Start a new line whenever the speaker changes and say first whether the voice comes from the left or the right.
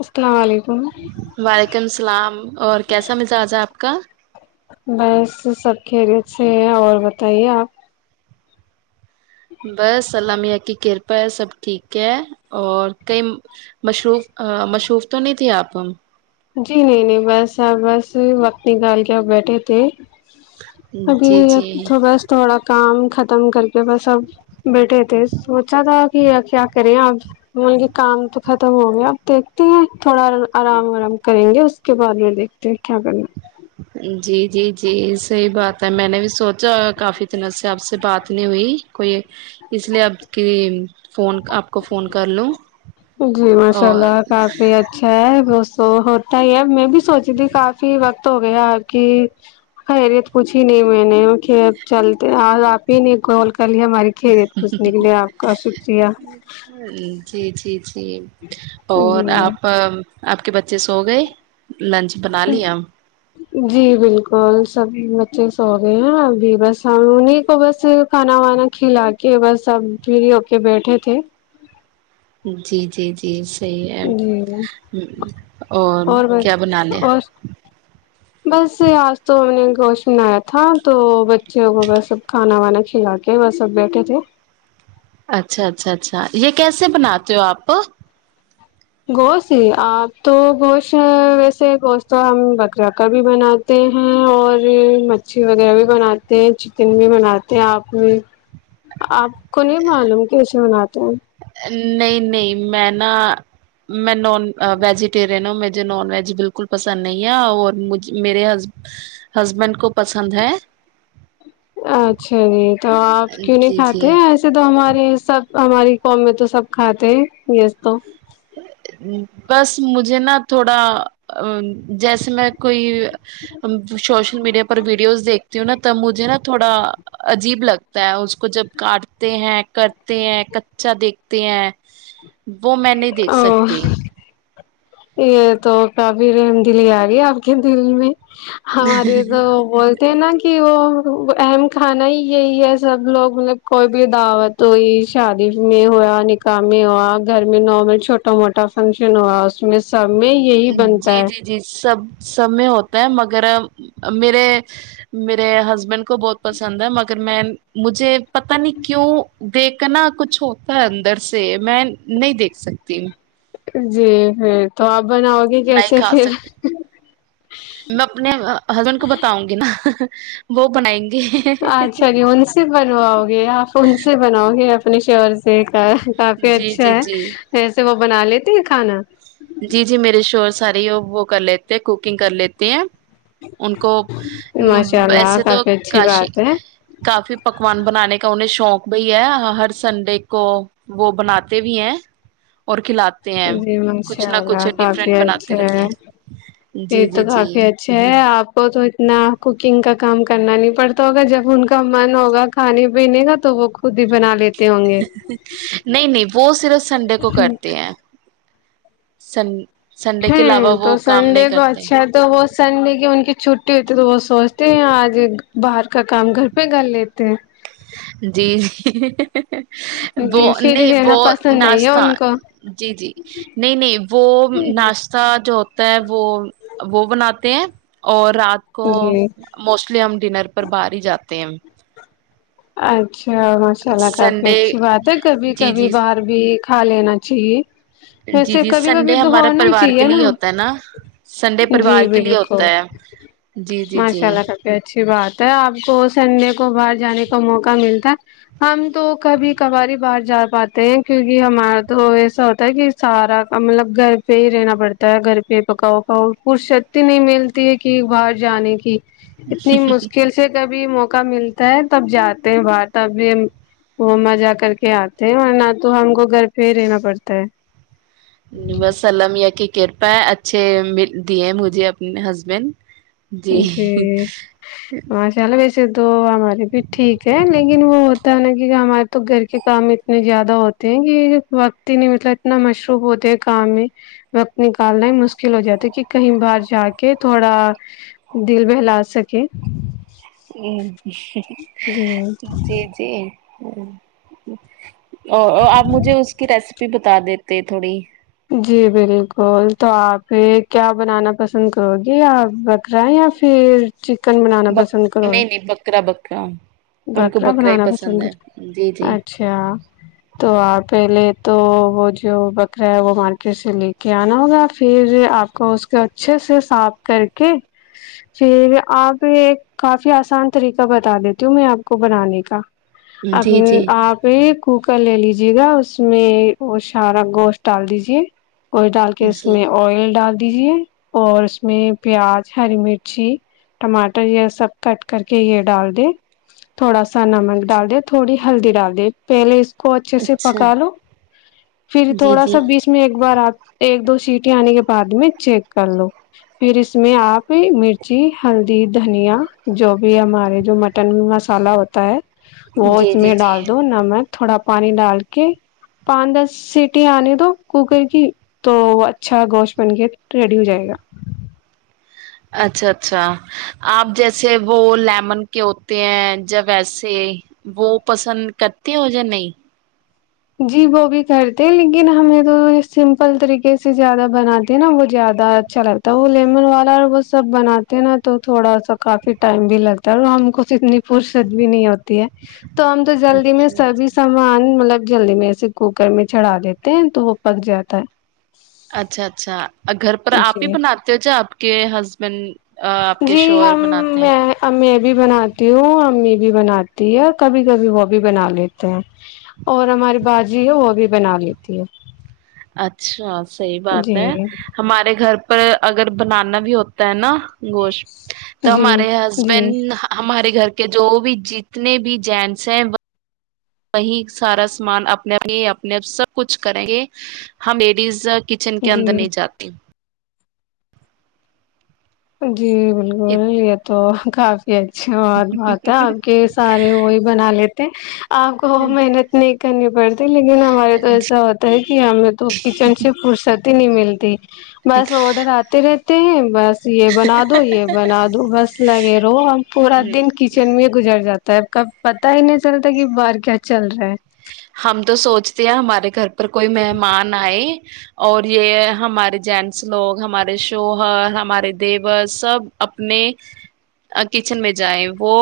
left: السلام علیکم
right: وعلیکم السلام اور کیسا مزاج ہے آپ کا
left: بس سب خریت سےح ہے اور بتائیے آپ
right: بس سلامیہ کی کرپا ہے سب ٹھیک ہے اور کئی مصروف مشروف تو نہیں تھھی آپ متم
left: جی نہیں نہیں بس آپ بس وقت نکال کے اپ بیٹھے تھے ابھی
right: جی جی
left: تو بس تھوڑا کام ختم کر کے بس اب بیٹھے تھے سوچا تھا کہ کیا کریں اب مطل کے کام تو ختم ہو گیا آپ دیکھتے ہیں تھوڑا آرام ورام کریں گے اس کے بعد میں دیکھتے ہیں کیا کرنا
right: جی جی جی صحیح بات ہے میں نے بھی سوچا کافی طرح سے آپ سے بات نہیں ہوئی کوئی اس لیے آپ کی فون آپ کو فون کر لوں
left: جی ماشاء
right: اور
left: اللہ کافی اچھا ہے وہ ت یہب میں بھی سوچی تھی کافی وقت ہو گیا آپ کی خیریت پوچھھی نہیں میں نے کہ اب چل آ آپ ہی نے کال کر لی ہماری خیریت پوچھنے کے لیے آپ کا شکریہ
right: جی جی جی اور
left: جی
right: آپ آپ کے بچے سو گئے لنچ بنا لییا
left: جی بالکل سب بچے سو گئے ہیں ابھی بس ہم انہیں کو بس کھانا وانا کھلا کے بس اب پھر ہو کے بیٹھے تھے
right: جی جی جی صی ہے
left: جی
right: اور کیا بنا
left: بس
right: لیا
left: اور گوش میںنیا تھا تو ب [unintelligible] ج وا سب کانا وانا [unintelligible] کھلا کے وہ سب بیٹھے تھے [unintelligible]
right: اچھا اچھا اچھا یہ کیسے بناتے ہو آپ
left: گوشت ہی آپ تو گوشت ویسے گوشت تو ہم بکرا کا بھی بناتے ہیں اور مچھی وغیرہ بھی بناتے ہیں چکن بھی بناتے ہیں آپ آپ کو نہیں معلوم کی ایسے بناتے ہیں
right: نہیں نہیں میں نا میں نان ویجیٹیرین ہوں مجھے نان ویج بالکل پسند نہیں ہے اورج میرے ہسبینڈ کو پسند ہے
left: اچھا جی تو آپ کیوں نہیں
right: جی
left: کھاتے
right: جی
left: ایسے تو ہمارے سب ہماری میں تو سب کھاتے ہیں یس تو
right: بس مجھے نا تھوڑا جیسے میں کوئی ہم سوشل میڈیا پر ویڈیوز دیکھتے ا ت مجھے نا تھوڑا عجیب لگتا ہے اس کو جب کاٹتے ہیں کرتے ہیں کچا دیکھتے ہیں وہ میں نے [unintelligible] دیکھ
left: اوہ
right: سکتے [unintelligible]
left: یہ تو کبیر دلی آ گی آپ کے دل میں ہاں ارے تو بولتے ہیں نا کہ وہ اہم کھانا ہی یہی ہے سب لوگ مطلب کوئی بھی دعوت ہوئی شادی میں ہوا نکاح میں ہوا گھر میں نارمل چھوٹا موٹا فنکشن ہوا اس [unintelligible] میں یہی
right: جی
left: بنتا
right: جی جی سب سب میں ہوتا ہے مگر [unintelligible] اگر میرے میرے ہسبینڈ کو بہت پسند ہے مگر میں مجھے پتا نہیں کیوں دیکھنا کچھ ہوتا ہے اندر سے میں نہیں دیکھ سکتی ہ [unintelligible]
left: جی ہ تو آپ [unintelligible] گے
right: نہیں
left: کیسے
right: کھا
left: پھر
right: سکتی میں اپنے ہسبینڈ کو بتاؤں گی نا [unintelligible] وہ بنائیں گے [unintelligible]
left: اچھا جی ان سے بنواؤ گے آپ ان سے بناؤ گے آ اپنے شور سے کا کافی
right: جی
left: اچھا
right: جی
left: ہے
right: جی
left: اییسے وہ بنا لیتے [unintelligible] کھانا [unintelligible]
right: جی جی میرے شور ساری وہ وہ کر لیتے ہیں کوکنگ کر لیتے ہیں [unintelligible] ان کو
left: ماشاء اللہ
right: وسے تو
left: کافی اچھی
right: کاشی
left: بات ہے
right: کافی پکوان بنانے کا انہیں شوق بھیھ ہے ہر سنڈے کو وہ بناتے بھی ہیں اور کھلاتے [unintelligible] تے ہیں [unintelligible]
left: شءلہ
right: کچھ
left: کافی
right: ڈفرینٹ بناتے
left: اچھا
right: رہتے
left: ہے
right: ہیں
left: یہ
right: جی جی
left: تو
right: جی
left: کافی اچھے ہے آپ [unintelligible] وہ تو اتنا کوکنگ کا کام کرنا نہیں پڑتا ہوگا جب ان کا من ہوگا کھانے پینے کا تو وہ خود ہی بنا لیتا [unintelligible]
right: نہیں نہیں وہ صرف سے [unintelligible] سنڈے کو کرتے ہیں [unintelligible] سن [unintelligible] کے
left: ہوں
right: علاوہ وہ
left: تو
right: کام نہیں
left: سنڈے کو
right: کرتے
left: اچھا ہے تو وہ سنڈے کی ان کی چھٹی ہوتی ہے تو وہ سوچتے ہیں آج باہر کا کام گھر پہ کر لیتے ہیں [inaudible]
right: جی جی [inaudible] وہ
left: جی پھر
right: نہیں
left: رہنا
right: وہ
left: پسند نہیں ہے
right: ناشہ
left: ان کو
right: جی جی نہیں نہیں وہ ناشہ جو [unintelligible] تب [unintelligible] وہ وہ بنات [inaudible] اور [inaudible] رات کو
left: جی
right: موسٹلی ہم ڈنر پر باہر ہی جاتے [inaudible]
left: [inaudible] اچھا اور ماشاء اللہ کافی
right: سنڈے
left: اچھی بات ہے کبھی
right: جی
left: کبھی
right: جی
left: باہر بھی کھا لینا جی [unintelligible]
right: جی جی سنڈے ہمارے پریوار کے لیے ہوتا ہے نا سنڈے پریوار
left: جی
right: کے لیے ہوتا
left: بالکل
right: ہے جی جی جی
left: ماشاء اللہ کافی اچھی بات آپ کو سنڈے کو باہر جانے کو موقع ملتا ہے ہم تو کبھی کباری باہ جا پاتے ہیں کیونکہ ہمارا تو ایسا ہوتا ہے کہ سارا مطلب گھر پہ ہی رہنا پڑتا ہے گھر پہ پکاؤ پکاؤ پرصتی نہیں ملتی ہے کہ باہر جانے کی اتنی مشکل سے کبھی موقع کا ملتا ہے تب جاتے ہیں بر تب بھی وہاں جا کر کے آتے ہیں اور نہ تو ہم کو گھر پہ ہی رہنا پڑتا ہے
right: بس الام کی کرپا ہے اچھے دیے مجھے اپنے ہسبینڈ
left: جی ماشاء اللہ ویسے تو ہمارے بھی ٹھیک ہے لیکن وہ ہے نا کہ ہمارے تو گھر کے کام اتنے زیادہ ہوتے ہیں کہ وقت ہی نہیں مطلب اتنا مشروف ہوتے ہیں کام میں وقت نکالنا ہی مشکل ہو جاتا ہے کہ کہیں باہر جا کے تھوڑا دل بہلاو سکے
right: [inaudible]
left: جی
right: جی جی ہوں او آپ مجھے اس کی ریسیپی بھی بتا دیتے تھوڑی
left: جی بالکل تو آپ کیا بنانا پسند کرو گے آپ بکرا یا پھر چکن بنانا
right: بک
left: پسند کرو
right: نہیں نہیں بکرا بکرا ان کو
left: بکرا
right: ہی
left: بنانا پسند
right: ہے
left: کرو
right: جی جی
left: اچھا تو آپ پہلے تو وہ جو ب وہ مارکیٹ سے لے کے آنا ہوگا پھر آپ کو اس کو اچھے سے صاف کر کے پھر آپ ایک کافی آسان طریقہ بتا دیتی ہوں میں آپ کو بنانے کا اب
right: جی جی
left: آپ کوکر لے لیجیے جیے گا اس میں وہ سارا گوشت ڈال دیجے کوئی ڈال کے اس
right: جی
left: میں آئل ڈال دیجیے اور اس میں پیاز ہری مرچی ٹماٹر یہ سب کٹ کر کے یہ ڈال دے تھوڑا سا نمک ڈال دے تھوڑی ہلدی ڈال د پہلے کو اچھے سے
right: اچھا
left: پکا لو پھر
right: جی
left: تھوڑا سا
right: جی
left: سب بیچ میں ایک بار آپ ایک دو چیٹی آنے کے بعد میں چیک کر لو پھر اس میں آپ مرچی ہلدی دھنیا جو بھی ہمارے جو مٹن مسالہ ہوتا ہے وہ
right: جی
left: اس میں
right: جی جی
left: ڈال دو نمک تھوڑا پانی ڈال کے پان دس سیٹی آنے تو کوکر کی تو وہ اچھا گوشت بن کے ریڈی ہو جائے گا
right: اچھا اچھا آپ جیسے وہ لیمن کے ہوتے ہیں جیا ویسے وہ پسند کرتے ہو یا نہیں
left: جی وہ بھی کرتے لیکن ہمیں تو سمپل طریقے سے زیادہ بناتے ہیں نا وہ زیادہ اچھا لگتا ہے وہ لیمن والا اور وہ سب بناتے ہیں نا تو تھوڑا سا کافی ٹائم بھی لگتا ہے اور ہم کو اتنی فرصت بھی نہیں ہوتی تو ہم تو جلدی میں سبھی سامان مطلب جلدی میں ایے کوکر میں چڑھا دیتے ہیں تو وہ پک جاتا ہے
right: اچھا اچھا گھر پر آپ ہی
left: جی
right: بناتے ہو چاہ آپ کے ہسبینڈ آپ کے
left: جی
right: شور
left: ہم
right: بناتے ہیں
left: میں میں بھی بناتی ہوں امی بھی بناتی ہے کبھی کبھی وہ بھی بنا لیتے ہیں اور ہماری باجی ہے وہ بھی بنا لیتی ہے
right: اچھا صحیح بات
left: جی
right: ہے ہمارے گھر پر اگر بنانا بھی ہوتا ہے نا گوشت تو
left: جی
right: ہمارے
left: جی
right: ہسبینڈ ہمارے گھر کے جو بھی جتنے بھی جینٹس ہیں وہیں سارا سامان اپنے اپنے سب کچھ کریں گے ہم لیڈیز کچن کے اندر
left: جی
right: نہیں جاتی
left: ہ [inaudible] جی بالکل یہ تو کف [inaudible] یہ اچھا بات بات ہے آپ کے سارے وہی بنا لیتے کہ [inaudible] آپ کو محنت نہیں کرنی پڑتی لیکن ہمارے تو ایسا ہوتا ہے کہ ہمیں تو کچن سے فرصتی ہی نہیں ملتی ج [inaudible] بس آڈر آتے رہے ہیں بس یہ بنا دو یہ بنا دو بس لگے رہو ہم پورا دن کچن میں گزر جاتا تو اب کاب پتا ہی نہیں چلتا کہ بار کیا چل رہا ہے
right: ہم تو سوچتے ہیں ہمارے گھر پر کوئی مہمان آئے اور یہ ہمارے جینٹس لوگ ہمارے شوہر ہمارے دیوس سب اپنے کچن میں جائے وہ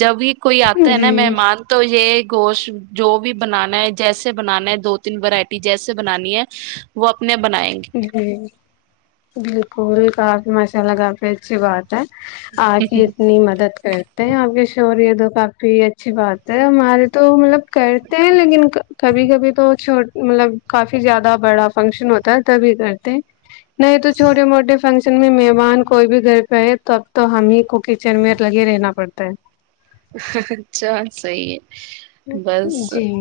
right: جب ہی کوئی آتا ہے نا ممان تو یہ گوش [inaudible] جو بھی بنانا ہے جیسے بنانا ہے دو تین ورائٹی جیسے بنانی ہے وہ اپتنے بنائیں گے
left: جی بالکل کافی مشاءلہ کاافی اچھی بات آپ ہی اتنی مدد کرتے ہیں آپ کے شور تو کافی اچھی بات ہے ہمارے تو مطلب کرتے ہیں لیکن کبھی کبھی تو چھو مطلب کافی زیادہ بڑا فنکشن ہوتا ہوتا تبھی کرتے نہیں تو چھوے موٹے فنکشن میں مہمان کوئی بھی گھر پہ آئے تو اب تو ہم ہی کو کچن میں لگے رہنا پڑتا ہے
right: اچھا صحی ہے
left: ہے
right: بس
left: جی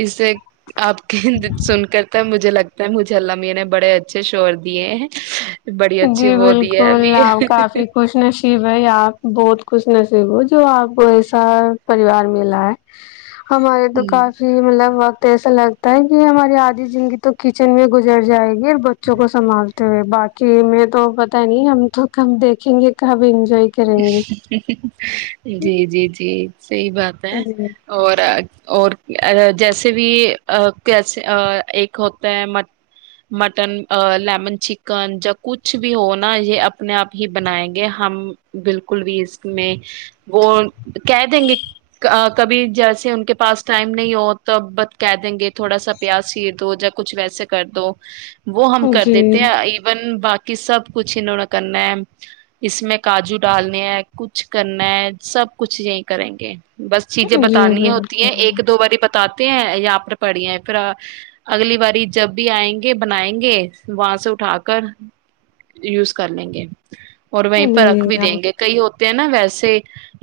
right: اسے آپ کے سن کرتا مجھے لگتا میں مج الامی نے بڑے اچھے شور دیے ہیں بڑی اچھی
left: جی
right: وہ دی ہے
left: بالکل آپ کافی خوش نصیب ہے آپ بہت خوش نصیب وہ جو آپ کو ایسا پریوار ملا ہے ہمارے تو
right: ابھی
left: کافی مطلب تو ایسا لگتا ہے کہ ہماری آدھی زندگی تو کچن میں گزر جائے گی اور بچوں کو سنبھالتے ہوئے بات کہ میں تو پتا نہیں ہم تو کب دیکھیں گے کب انجوائے کریں گے
right: جی جی جی صحی بات ہے اور اور جیسے بھی کیسے ایک ہوتا ہے مٹن لیمن چکن جیا کچھ بھی ہو نا یہ اپنے آپ ہی بنائیں گے ہم بالکل بھی اس میں وہ کہ دیں گے کبھی جیسے ان کے پاس ٹائم نہیں ہو تو بت کہ دیں گے تھوڑا سا پیاس سیر دو یا کچھ ویسے کر دو وہ ہم کر
left: جی جی
right: دیتے ہیں ایون باقی سب کچھ انہوں نے کرنا ہے اس میں کاجو ڈالنے ہے کچھ کرنا ہے سب کچھ یہی کریں گے بس چیزیں
left: جی
right: بتانی ہوتی ہیں
left: بالکل
right: ایک دو باری پتا بتاتے ہیں یہاں پر پڑی ہیں پھر اگلی باری جب بھی آئیں گے بنیں گے وہاں سے اٹھا کر یوز کر لیں گے اور وئیپ [unintelligible] پرکھ
left: جی
right: بھی
left: آپ
right: دیں گے کئی ہوتے ہیں نا ویسے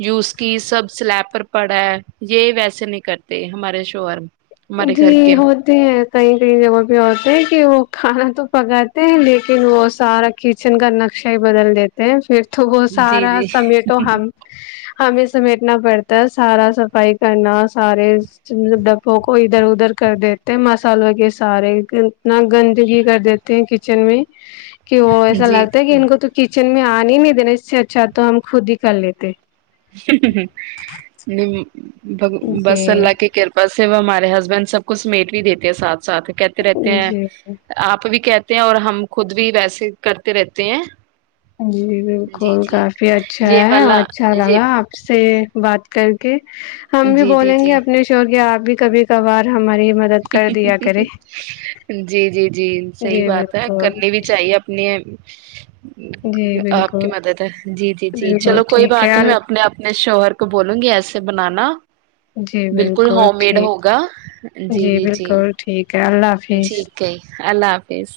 right: یوز کی سب سلیب پر پڑا ہے یہ ویسے نہیں کرتے ہمارے شوہر ہمارے
left: جی
right: گھر کے
left: ہوتے ہیں کئی کئی جگہ بھی ہوتے ہیں کہ وہ کھانا تو پکاتے ہیں لیکن وہ سارا کچن کا نقشہ ہی بدل دیتے ہیں پھر تو وہت سارا سمیٹو ہم ہمیں سمیٹنا پڑتا ہے سارا صفائی کرنا سارے ڈبوں ادھر ادھر کر دیتے ہیں مسالہغ سارے گنا گندگی کر دیتے ہیں کچن میں کی وہوس سا
right: جی
left: آگتا ہے
right: جی
left: گن گو کچ میں آنے ہی نہیں دینا اس سے اچھا تو ہم خود ہی کر لیتے
right: ب بس
left: جی
right: اللہ کی کرپا سے وہ ہمارے ہسبینڈ سب ک کو سمیٹ بھی دیتے ہیں ساتھ سات کہتے رہتے ہیں
left: جی
right: آپ بھی کہ اور ہم خود بھی ویسے کرتے رہتے ہیں
left: جی
right: جی
left: بالکل
right: جی
left: کافی اچھا
right: یہ
left: ہے اور
right: والا
left: اچھا
right: یہ
left: لگا آپ سے [unintelligible] بات کر کے ہم بھی
right: جی جی
left: بولیں گے
right: جی
left: اپنے شور کے آپ بھی کبھی کبھار [unintelligible] مدد کر دیا کرے
right: جی جی جی صحی
left: جی
right: بات ہے
left: بالکل
right: کرنی بھی چاہیے اپنی
left: جی
right: آپ کی
left: بالکل
right: مدد ہے جی جی جی
left: بالکل
right: چلو کوئی
left: ٹھیک ہے
right: بات نہیں
left: اللہ
right: میں اپنے اپنے شوہر تو بولوں گی ایسے بنانا
left: جی
right: بالکل ہوم میڈ
left: ٹھیک
right: ہوگا
left: جی بالکل ٹھیک ہے اللہ حافظ
right: ٹھیک ہے اللہ حافظ